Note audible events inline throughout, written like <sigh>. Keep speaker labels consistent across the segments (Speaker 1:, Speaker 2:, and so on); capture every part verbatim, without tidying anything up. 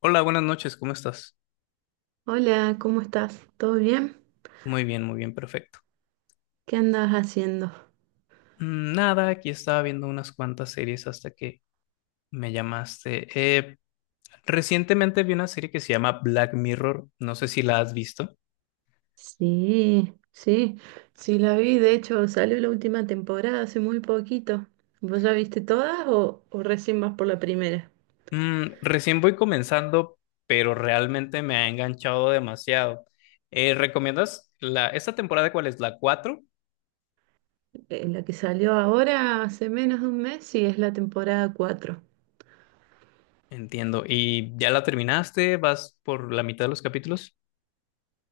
Speaker 1: Hola, buenas noches, ¿cómo estás?
Speaker 2: Hola, ¿cómo estás? ¿Todo bien?
Speaker 1: Muy bien, muy bien, perfecto.
Speaker 2: ¿Qué andas haciendo?
Speaker 1: Mm, Nada, aquí estaba viendo unas cuantas series hasta que me llamaste. Eh, recientemente vi una serie que se llama Black Mirror, no sé si la has visto.
Speaker 2: Sí, sí, sí la vi. De hecho, salió la última temporada hace muy poquito. ¿Vos ya viste todas o, o recién vas por la primera?
Speaker 1: Mm, recién voy comenzando, pero realmente me ha enganchado demasiado. Eh, ¿recomiendas la, esta temporada cuál es? ¿La cuatro?
Speaker 2: Eh, la que salió ahora hace menos de un mes y es la temporada cuatro.
Speaker 1: Entiendo. ¿Y ya la terminaste? ¿Vas por la mitad de los capítulos?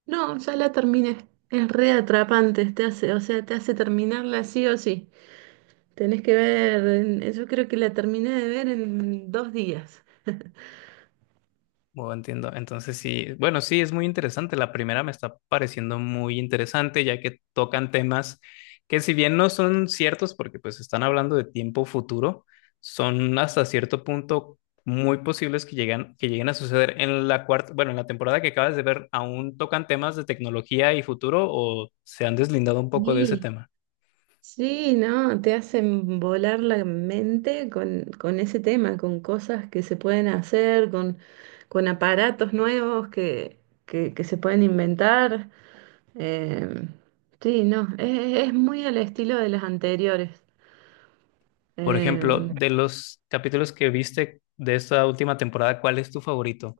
Speaker 2: No, ya la terminé. Es re atrapante, te hace, o sea, te hace terminarla sí o sí. Tenés que ver, en- yo creo que la terminé de ver en dos días.
Speaker 1: Oh, entiendo. Entonces sí, bueno, sí, es muy interesante. La primera me está pareciendo muy interesante, ya que tocan temas que si bien no son ciertos, porque pues están hablando de tiempo futuro, son hasta cierto punto muy posibles que lleguen, que lleguen a suceder. En la cuarta, bueno, en la temporada que acabas de ver, ¿aún tocan temas de tecnología y futuro o se han deslindado un poco de ese
Speaker 2: Sí.
Speaker 1: tema?
Speaker 2: Sí, no, te hacen volar la mente con, con ese tema, con cosas que se pueden hacer, con, con aparatos nuevos que, que, que se pueden inventar. Em, sí, no, es, es muy al estilo de las anteriores.
Speaker 1: Por ejemplo,
Speaker 2: Em,
Speaker 1: de los capítulos que viste de esta última temporada, ¿cuál es tu favorito?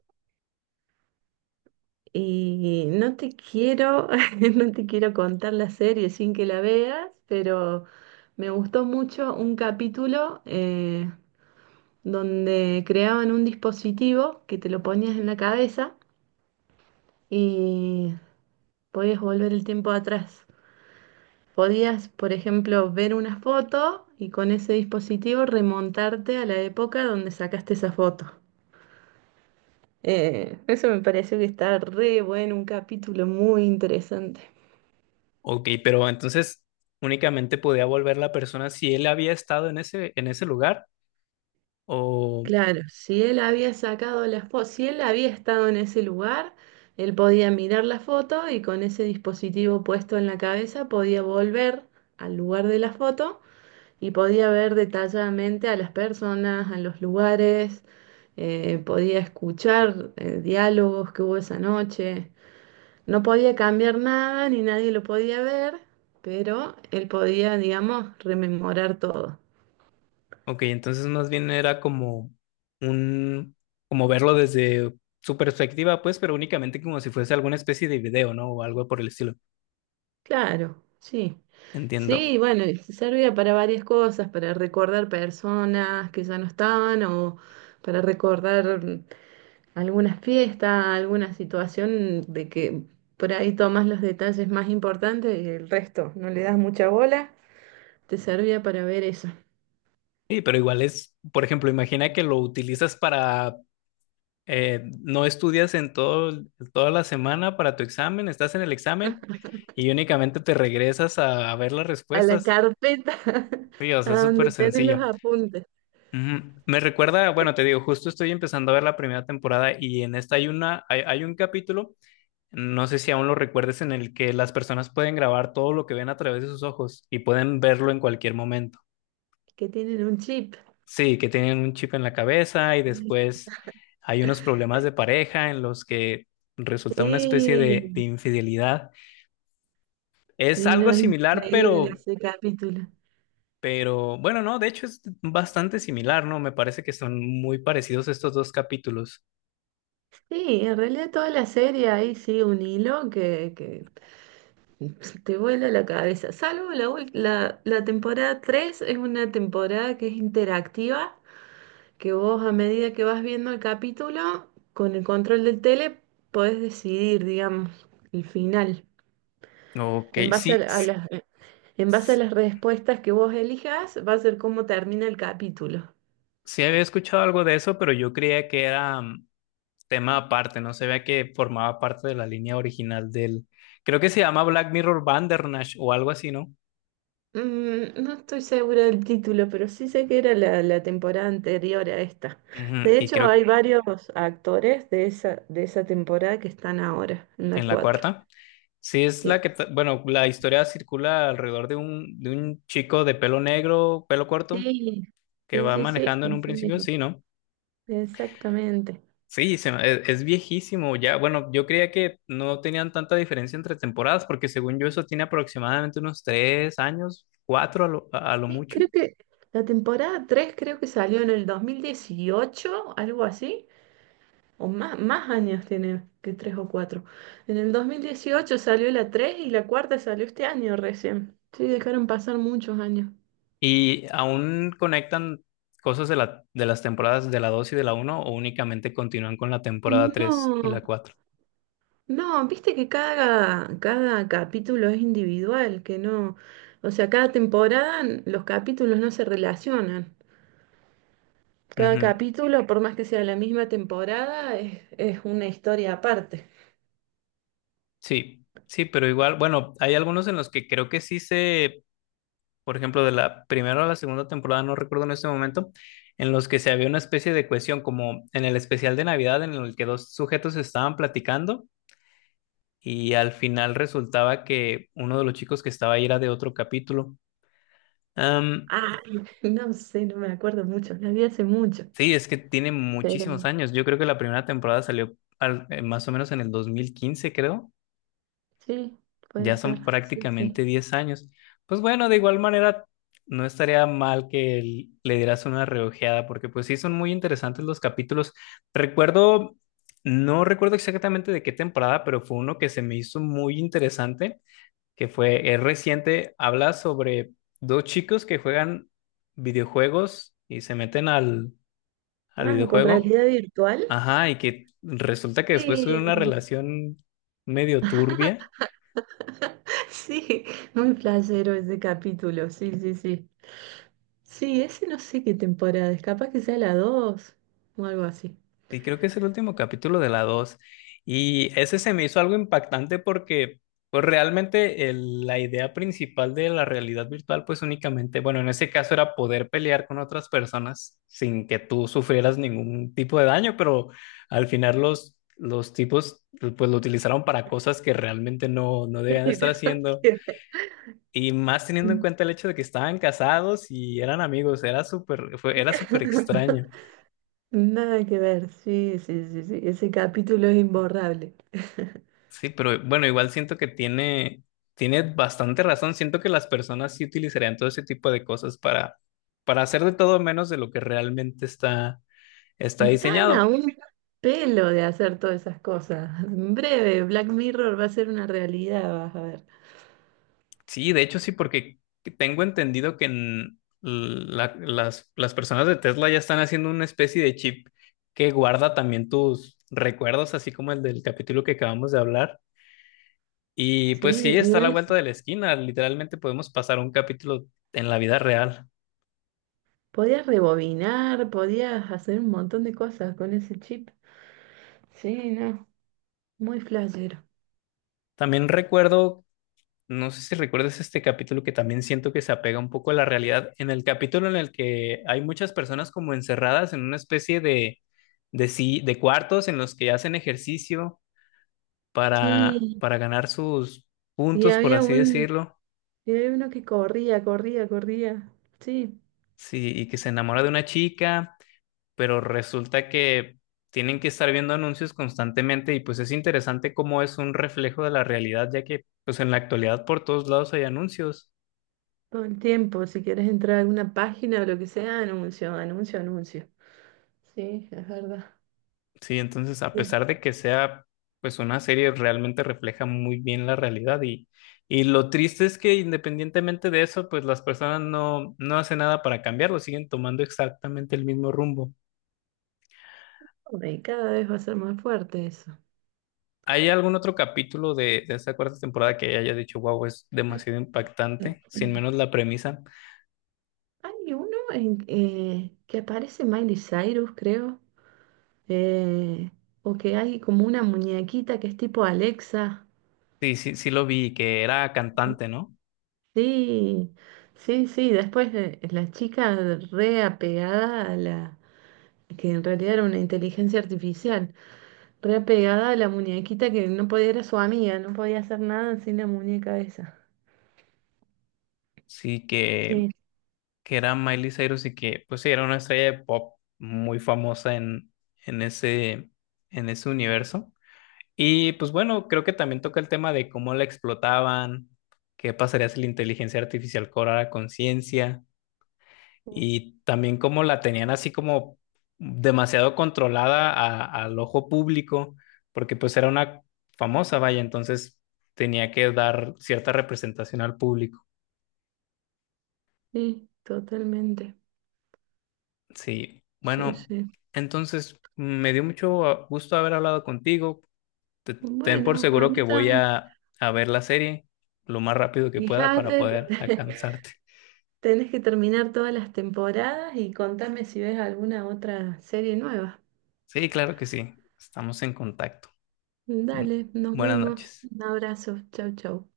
Speaker 2: y no te quiero, <laughs> no te quiero contar la serie sin que la veas, pero me gustó mucho un capítulo, eh, donde creaban un dispositivo que te lo ponías en la cabeza y podías volver el tiempo atrás. Podías, por ejemplo, ver una foto y con ese dispositivo remontarte a la época donde sacaste esa foto. Eh, eso me pareció que está re bueno, un capítulo muy interesante.
Speaker 1: Ok, pero entonces únicamente podía volver la persona si él había estado en ese, en ese lugar o,
Speaker 2: Claro, si él había sacado las fotos, si él había estado en ese lugar, él podía mirar la foto y con ese dispositivo puesto en la cabeza podía volver al lugar de la foto y podía ver detalladamente a las personas, a los lugares, eh, podía escuchar eh, diálogos que hubo esa noche. No podía cambiar nada ni nadie lo podía ver, pero él podía, digamos, rememorar todo.
Speaker 1: ok, entonces más bien era como un, como verlo desde su perspectiva, pues, pero únicamente como si fuese alguna especie de video, ¿no? O algo por el estilo.
Speaker 2: Claro, sí. Sí,
Speaker 1: Entiendo.
Speaker 2: bueno, y servía para varias cosas, para recordar personas que ya no estaban o para recordar mm, algunas fiestas, alguna situación de que por ahí tomas los detalles más importantes y el resto no le das mucha bola. Te servía para ver eso.
Speaker 1: Sí, pero igual es, por ejemplo, imagina que lo utilizas para, eh, no estudias en todo, toda la semana para tu examen, estás en el examen y únicamente te regresas a a ver las
Speaker 2: A la
Speaker 1: respuestas.
Speaker 2: carpeta, <laughs>
Speaker 1: Sí, o
Speaker 2: a
Speaker 1: sea, es
Speaker 2: donde
Speaker 1: súper
Speaker 2: tienen los
Speaker 1: sencillo.
Speaker 2: apuntes,
Speaker 1: Ujú. Me recuerda, bueno, te digo, justo estoy empezando a ver la primera temporada y en esta hay una, hay, hay un capítulo, no sé si aún lo recuerdes, en el que las personas pueden grabar todo lo que ven a través de sus ojos y pueden verlo en cualquier momento.
Speaker 2: que tienen un chip.
Speaker 1: Sí, que tienen un chip en la cabeza y después hay unos problemas de pareja en los que resulta una especie
Speaker 2: Sí,
Speaker 1: de, de infidelidad. Es
Speaker 2: sí, no,
Speaker 1: algo
Speaker 2: es
Speaker 1: similar,
Speaker 2: increíble
Speaker 1: pero
Speaker 2: ese capítulo.
Speaker 1: Pero bueno, no, de hecho es bastante similar, ¿no? Me parece que son muy parecidos estos dos capítulos.
Speaker 2: Sí, en realidad toda la serie ahí sí un hilo que, que <laughs> te vuela la cabeza. Salvo la, ul- la, la temporada tres es una temporada que es interactiva, que vos a medida que vas viendo el capítulo, con el control del tele, podés decidir, digamos, el final.
Speaker 1: Ok,
Speaker 2: En base a,
Speaker 1: sí,
Speaker 2: la- a
Speaker 1: s-
Speaker 2: las, en base a
Speaker 1: s-
Speaker 2: las respuestas que vos elijas, va a ser cómo termina el capítulo.
Speaker 1: sí, había escuchado algo de eso, pero yo creía que era mm, tema aparte, no se veía que formaba parte de la línea original del... Creo que se llama Black Mirror Bandersnatch o algo así, ¿no?
Speaker 2: Mm, no estoy segura del título, pero sí sé que era la, la temporada anterior a esta.
Speaker 1: Ujú.
Speaker 2: De
Speaker 1: Y
Speaker 2: hecho, hay
Speaker 1: creo
Speaker 2: Ok. Varios actores de esa, de esa temporada que están ahora, en la
Speaker 1: en la
Speaker 2: cuatro.
Speaker 1: cuarta. Sí, es
Speaker 2: Sí.
Speaker 1: la que, ta- bueno, la historia circula alrededor de un, de un chico de pelo negro, pelo corto,
Speaker 2: Sí,
Speaker 1: que
Speaker 2: sí,
Speaker 1: va
Speaker 2: sí, sí,
Speaker 1: manejando en
Speaker 2: así
Speaker 1: un principio,
Speaker 2: mismo.
Speaker 1: sí, ¿no?
Speaker 2: Exactamente.
Speaker 1: Sí, se me- es, es viejísimo ya. Bueno, yo creía que no tenían tanta diferencia entre temporadas, porque según yo eso tiene aproximadamente unos tres años, cuatro a lo, a lo
Speaker 2: Sí,
Speaker 1: mucho,
Speaker 2: creo que la temporada tres creo que salió en el dos mil dieciocho, algo así, o más, más años tiene que tres o cuatro. En el dos mil dieciocho salió la tres y la cuarta salió este año recién. Sí, dejaron pasar muchos años.
Speaker 1: y aún conectan cosas de la, de las temporadas de la dos y de la uno o únicamente continúan con la temporada tres y
Speaker 2: No,
Speaker 1: la cuatro.
Speaker 2: no, viste que cada, cada capítulo es individual, que no, o sea, cada temporada n- los capítulos no se relacionan. Cada
Speaker 1: Ujú.
Speaker 2: capítulo, por más que sea la misma temporada, es, es una historia aparte.
Speaker 1: Sí, sí, pero igual, bueno, hay algunos en los que creo que sí se por ejemplo, de la primera o la segunda temporada, no recuerdo en este momento, en los que se había una especie de cohesión, como en el especial de Navidad, en el que dos sujetos estaban platicando y al final resultaba que uno de los chicos que estaba ahí era de otro capítulo. Am,
Speaker 2: Ay, <laughs> no sé, no me acuerdo mucho, la vi hace mucho,
Speaker 1: sí, es que tiene
Speaker 2: pero
Speaker 1: muchísimos años. Yo creo que la primera temporada salió al- eh, más o menos en el dos mil quince, creo.
Speaker 2: sí, puede
Speaker 1: Ya
Speaker 2: ser,
Speaker 1: son
Speaker 2: sí,
Speaker 1: prácticamente
Speaker 2: sí.
Speaker 1: diez años. Pues bueno, de igual manera, no estaría mal que l- le dieras una reojeada, porque pues sí son muy interesantes los capítulos. Recuerdo, no recuerdo exactamente de qué temporada, pero fue uno que se me hizo muy interesante, que fue, es reciente, habla sobre dos chicos que juegan videojuegos y se meten al, al
Speaker 2: Ah, ¿con
Speaker 1: videojuego.
Speaker 2: realidad virtual?
Speaker 1: Ajá, y que resulta que después tuvieron una
Speaker 2: Sí,
Speaker 1: relación medio turbia.
Speaker 2: <laughs> sí, muy placero ese capítulo, sí, sí, sí. Sí, ese no sé qué temporada es, capaz que sea la dos o algo así.
Speaker 1: Sí, creo que es el último capítulo de la dos. Y ese se me hizo algo impactante porque pues, realmente el- la idea principal de la realidad virtual, pues únicamente, bueno, en ese caso era poder pelear con otras personas sin que tú sufrieras ningún tipo de daño, pero al final los, los tipos pues lo utilizaron para cosas que realmente no, no
Speaker 2: Sí,
Speaker 1: debían
Speaker 2: <laughs>
Speaker 1: estar
Speaker 2: nada
Speaker 1: haciendo.
Speaker 2: que ver.
Speaker 1: Y más teniendo en cuenta el hecho de que estaban casados y eran amigos, era súper, fue- era súper extraño.
Speaker 2: Nada que ver, sí, sí, sí, sí, ese capítulo es imborrable.
Speaker 1: Sí, pero bueno, igual siento que tiene, tiene bastante razón. Siento que las personas sí utilizarían todo ese tipo de cosas para, para hacer de todo menos de lo que realmente está, está
Speaker 2: Están a
Speaker 1: diseñado.
Speaker 2: un pelo de hacer todas esas cosas. En breve, Black Mirror va a ser una realidad, vas a ver.
Speaker 1: Sí, de hecho sí, porque tengo entendido que en la- las, las personas de Tesla ya están haciendo una especie de chip que guarda también tus recuerdos, así como el del capítulo que acabamos de hablar. Y
Speaker 2: Sí,
Speaker 1: pues sí,
Speaker 2: y
Speaker 1: está a la
Speaker 2: en es-
Speaker 1: vuelta de la esquina. Literalmente podemos pasar un capítulo en la vida real.
Speaker 2: podías rebobinar, podías hacer un montón de cosas con ese chip. Sí, no, muy flashero.
Speaker 1: También recuerdo. No sé si recuerdas este capítulo que también siento que se apega un poco a la realidad, en el capítulo en el que hay muchas personas como encerradas en una especie de, de, si- de cuartos en los que hacen ejercicio para,
Speaker 2: Sí,
Speaker 1: para ganar sus
Speaker 2: y
Speaker 1: puntos, por
Speaker 2: había
Speaker 1: así
Speaker 2: un,
Speaker 1: decirlo,
Speaker 2: yo había uno que corría, corría, corría. Sí,
Speaker 1: sí, y que se enamora de una chica, pero resulta que tienen que estar viendo anuncios constantemente y pues es interesante cómo es un reflejo de la realidad, ya que pues en la actualidad por todos lados hay anuncios.
Speaker 2: todo el tiempo. Si quieres entrar a alguna página o lo que sea, anuncio, anuncio, anuncio. Sí, es verdad.
Speaker 1: Sí, entonces a
Speaker 2: Sí.
Speaker 1: pesar de que sea pues una serie realmente refleja muy bien la realidad y, y lo triste es que independientemente de eso pues las personas no, no hacen nada para cambiarlo, siguen tomando exactamente el mismo rumbo.
Speaker 2: Y cada vez va a ser más fuerte eso.
Speaker 1: ¿Hay algún otro capítulo de, de esta cuarta temporada que haya dicho, wow, es demasiado impactante? Sin menos la premisa.
Speaker 2: Hay uno en, eh, que aparece Miley Cyrus, creo. eh, o que hay como una muñequita que es tipo Alexa.
Speaker 1: Sí, sí, sí lo vi, que era cantante, ¿no?
Speaker 2: Sí, sí, sí. Después eh, la chica re apegada a la que en realidad era una inteligencia artificial. Re pegada a la muñequita que no podía, era su amiga, no podía hacer nada sin la muñeca esa.
Speaker 1: Sí, que
Speaker 2: Sí,
Speaker 1: que era Miley Cyrus y que, pues sí, era una estrella de pop muy famosa en, en ese, en ese universo. Y pues bueno, creo que también toca el tema de cómo la explotaban, qué pasaría si la inteligencia artificial cobrara conciencia
Speaker 2: sí.
Speaker 1: y también cómo la tenían así como demasiado controlada a- al ojo público, porque pues era una famosa, vaya, entonces tenía que dar cierta representación al público.
Speaker 2: Sí, totalmente.
Speaker 1: Sí,
Speaker 2: Sí,
Speaker 1: bueno,
Speaker 2: sí.
Speaker 1: entonces me dio mucho ah, gusto haber hablado contigo. Te- Ten por
Speaker 2: Bueno, a
Speaker 1: seguro que
Speaker 2: mí
Speaker 1: voy
Speaker 2: también.
Speaker 1: a, a ver la serie lo más rápido que pueda para
Speaker 2: Fíjate,
Speaker 1: poder
Speaker 2: <laughs>
Speaker 1: alcanzarte.
Speaker 2: tenés que terminar todas las temporadas y contame si ves alguna otra serie nueva.
Speaker 1: Sí, claro que sí. Estamos en contacto. Mm,
Speaker 2: Dale, nos
Speaker 1: Buenas
Speaker 2: vemos.
Speaker 1: noches.
Speaker 2: Un abrazo. Chau, chau.